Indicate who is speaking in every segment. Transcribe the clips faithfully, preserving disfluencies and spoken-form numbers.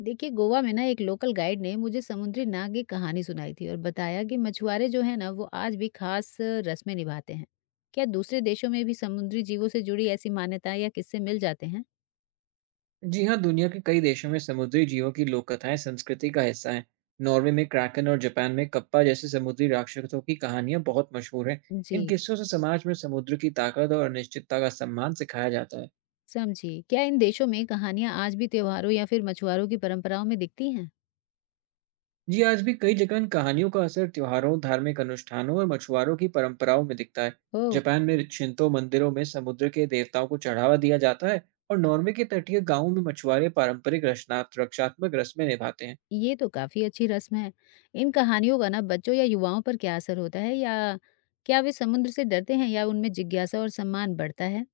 Speaker 1: देखिए गोवा में ना एक लोकल गाइड ने मुझे समुद्री नाग की कहानी सुनाई थी और बताया कि मछुआरे जो है ना वो आज भी खास अ, रस्में निभाते हैं। क्या दूसरे देशों में भी समुद्री जीवों से जुड़ी ऐसी मान्यताएं या किस्से मिल जाते हैं।
Speaker 2: जी हाँ, दुनिया के कई देशों में समुद्री जीवों की लोक कथाएं संस्कृति का हिस्सा हैं। नॉर्वे में क्रैकन और जापान में कप्पा जैसे समुद्री राक्षसों की कहानियां बहुत मशहूर हैं।
Speaker 1: जी।
Speaker 2: इन किस्सों से समाज में समुद्र की ताकत और अनिश्चितता का सम्मान सिखाया जाता है।
Speaker 1: समझी, क्या इन देशों में कहानियां आज भी त्योहारों या फिर मछुआरों की परंपराओं में दिखती हैं।
Speaker 2: जी, आज भी कई जगह इन कहानियों का असर त्योहारों, धार्मिक अनुष्ठानों और मछुआरों की परंपराओं में दिखता है।
Speaker 1: ओह।
Speaker 2: जापान में शिंतो मंदिरों में समुद्र के देवताओं को चढ़ावा दिया जाता है और नॉर्वे के तटीय गांवों में मछुआरे पारंपरिक रचना रक्षात्मक रस्में निभाते हैं।
Speaker 1: ये तो काफी अच्छी रस्म है। इन कहानियों का ना बच्चों या युवाओं पर क्या असर होता है, या क्या वे समुद्र से डरते हैं या उनमें जिज्ञासा और सम्मान बढ़ता है।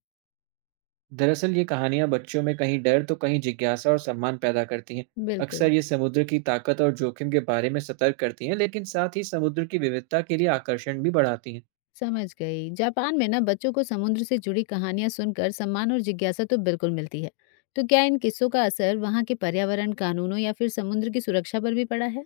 Speaker 2: दरअसल ये कहानियां बच्चों में कहीं डर तो कहीं जिज्ञासा और सम्मान पैदा करती हैं।
Speaker 1: बिल्कुल।
Speaker 2: अक्सर ये समुद्र की ताकत और जोखिम के बारे में सतर्क करती हैं, लेकिन साथ ही समुद्र की विविधता के लिए आकर्षण भी बढ़ाती हैं।
Speaker 1: समझ गई, जापान में ना बच्चों को समुद्र से जुड़ी कहानियां सुनकर सम्मान और जिज्ञासा तो बिल्कुल मिलती है। तो क्या इन किस्सों का असर वहाँ के पर्यावरण कानूनों या फिर समुद्र की सुरक्षा पर भी पड़ा है।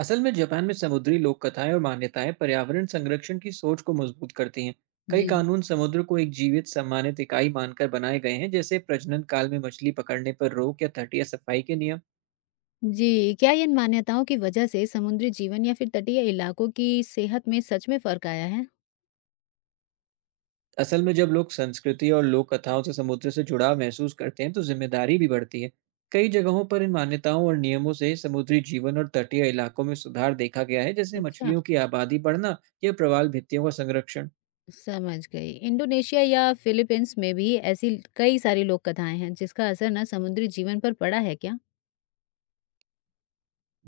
Speaker 2: असल में जापान में समुद्री लोक कथाएं और मान्यताएं पर्यावरण संरक्षण की सोच को मजबूत करती हैं। कई
Speaker 1: जी।
Speaker 2: कानून समुद्र को एक जीवित सम्मानित इकाई मानकर बनाए गए हैं, जैसे प्रजनन काल में मछली पकड़ने पर रोक या तटीय सफाई के नियम।
Speaker 1: जी, क्या इन मान्यताओं की वजह से समुद्री जीवन या फिर तटीय इलाकों की सेहत में सच में फर्क आया है।
Speaker 2: असल में जब लोग संस्कृति और लोक कथाओं से समुद्र से जुड़ाव महसूस करते हैं, तो जिम्मेदारी भी बढ़ती है। कई जगहों पर इन मान्यताओं और नियमों से समुद्री जीवन और तटीय इलाकों में सुधार देखा गया है, जैसे
Speaker 1: अच्छा।
Speaker 2: मछलियों की आबादी बढ़ना या प्रवाल भित्तियों का संरक्षण।
Speaker 1: समझ गई, इंडोनेशिया या फिलीपींस में भी ऐसी कई सारी लोक कथाएं हैं जिसका असर ना समुद्री जीवन पर पड़ा है क्या।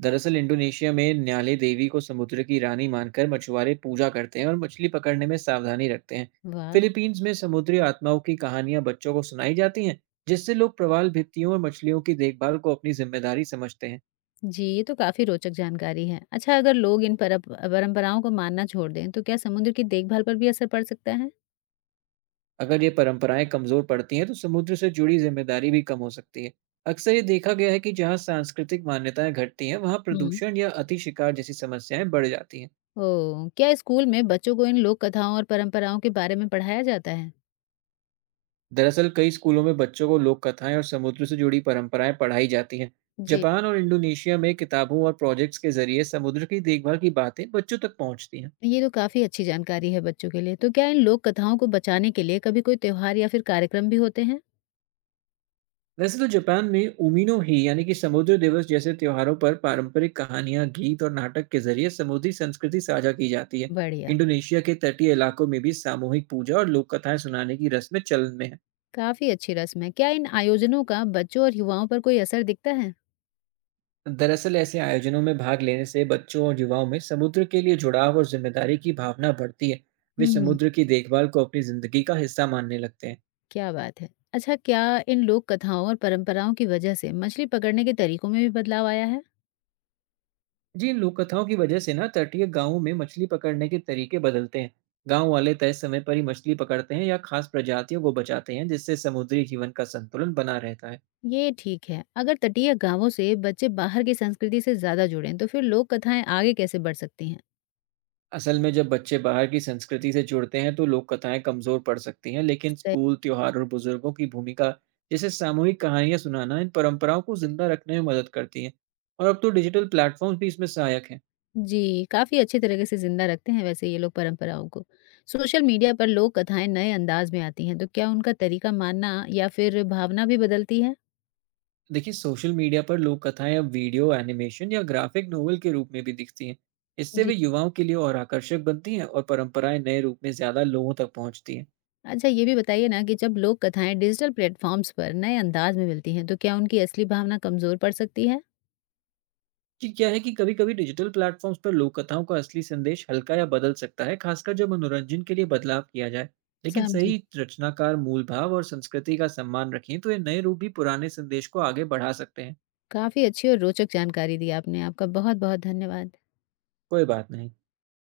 Speaker 2: दरअसल इंडोनेशिया में न्याले देवी को समुद्र की रानी मानकर मछुआरे पूजा करते हैं और मछली पकड़ने में सावधानी रखते हैं।
Speaker 1: वाह।
Speaker 2: फिलीपींस में समुद्री आत्माओं की कहानियां बच्चों को सुनाई जाती हैं, जिससे लोग प्रवाल भित्तियों और मछलियों की देखभाल को अपनी जिम्मेदारी समझते हैं।
Speaker 1: जी, ये तो काफ़ी रोचक जानकारी है। अच्छा, अगर लोग इन परप परंपराओं को मानना छोड़ दें, तो क्या समुद्र की देखभाल पर भी असर पड़ सकता है?
Speaker 2: अगर ये परंपराएं कमजोर पड़ती हैं, तो समुद्र से जुड़ी जिम्मेदारी भी कम हो सकती है। अक्सर ये देखा गया है कि जहाँ सांस्कृतिक मान्यताएं घटती हैं, वहाँ
Speaker 1: हुँ।
Speaker 2: प्रदूषण या अति शिकार जैसी समस्याएं बढ़ जाती हैं।
Speaker 1: ओह! क्या स्कूल में बच्चों को इन लोक कथाओं और परंपराओं के बारे में पढ़ाया जाता है?
Speaker 2: दरअसल कई स्कूलों में बच्चों को लोक कथाएं और समुद्र से जुड़ी परंपराएं पढ़ाई जाती हैं।
Speaker 1: जी,
Speaker 2: जापान और इंडोनेशिया में किताबों और प्रोजेक्ट्स के जरिए समुद्र की देखभाल की बातें बच्चों तक पहुंचती हैं।
Speaker 1: ये तो काफ़ी अच्छी जानकारी है बच्चों के लिए। तो क्या इन लोक कथाओं को बचाने के लिए कभी कोई त्योहार या फिर कार्यक्रम भी होते हैं?
Speaker 2: वैसे तो जापान में उमिनो ही यानी कि समुद्र दिवस जैसे त्योहारों पर पारंपरिक कहानियां, गीत और नाटक के जरिए समुद्री संस्कृति साझा की जाती है।
Speaker 1: बढ़िया,
Speaker 2: इंडोनेशिया के तटीय इलाकों में भी सामूहिक पूजा और लोक कथाएं सुनाने की रस्में चलन में है।
Speaker 1: काफ़ी अच्छी रस्म है। क्या इन आयोजनों का बच्चों और युवाओं पर कोई असर दिखता है?
Speaker 2: दरअसल ऐसे आयोजनों में भाग लेने से बच्चों और युवाओं में समुद्र के लिए जुड़ाव और जिम्मेदारी की भावना बढ़ती है। वे
Speaker 1: हुँ।
Speaker 2: समुद्र की देखभाल को अपनी जिंदगी का हिस्सा मानने लगते हैं।
Speaker 1: क्या बात है! अच्छा, क्या इन लोक कथाओं और परंपराओं की वजह से मछली पकड़ने के तरीकों में भी बदलाव आया है?
Speaker 2: जी, इन लोक कथाओं की वजह से ना तटीय गांवों में मछली पकड़ने के तरीके बदलते हैं। गांव वाले तय समय पर ही मछली पकड़ते हैं या खास प्रजातियों को बचाते हैं, जिससे समुद्री जीवन का संतुलन बना रहता है।
Speaker 1: ये ठीक है। अगर तटीय गाँवों से बच्चे बाहर की संस्कृति से ज़्यादा जुड़ें तो फिर लोक कथाएँ आगे कैसे बढ़ सकती हैं?
Speaker 2: असल में जब बच्चे बाहर की संस्कृति से जुड़ते हैं, तो लोक कथाएं कमजोर पड़ सकती हैं, लेकिन
Speaker 1: सही।
Speaker 2: स्कूल, त्योहार और बुजुर्गों की भूमिका जैसे सामूहिक कहानियां सुनाना इन परंपराओं को जिंदा रखने में मदद करती है। और अब तो डिजिटल प्लेटफॉर्म्स भी इसमें सहायक हैं।
Speaker 1: जी, काफ़ी अच्छे तरीके से ज़िंदा रखते हैं वैसे ये लोग परंपराओं को। सोशल मीडिया पर लोक कथाएँ नए अंदाज में आती हैं तो क्या उनका तरीका मानना या फिर भावना भी बदलती है?
Speaker 2: देखिए, सोशल मीडिया पर लोक कथाएं अब वीडियो, एनिमेशन या ग्राफिक नोवेल के रूप में भी दिखती हैं। इससे
Speaker 1: जी।
Speaker 2: वे युवाओं के लिए और आकर्षक बनती हैं और परंपराएं नए रूप में ज्यादा लोगों तक पहुंचती हैं।
Speaker 1: अच्छा, ये भी बताइए ना कि जब लोक कथाएँ डिजिटल प्लेटफ़ॉर्म्स पर नए अंदाज में मिलती हैं तो क्या उनकी असली भावना कमज़ोर पड़ सकती है?
Speaker 2: जी, क्या है कि कभी कभी डिजिटल प्लेटफॉर्म्स पर लोक कथाओं का असली संदेश हल्का या बदल सकता है, खासकर जब मनोरंजन के लिए बदलाव किया जाए। लेकिन
Speaker 1: समझी।
Speaker 2: सही रचनाकार मूल भाव और संस्कृति का सम्मान रखें तो ये नए रूप भी पुराने संदेश को आगे बढ़ा सकते हैं।
Speaker 1: काफ़ी अच्छी और रोचक जानकारी दी आपने। आपका बहुत-बहुत धन्यवाद।
Speaker 2: कोई बात नहीं।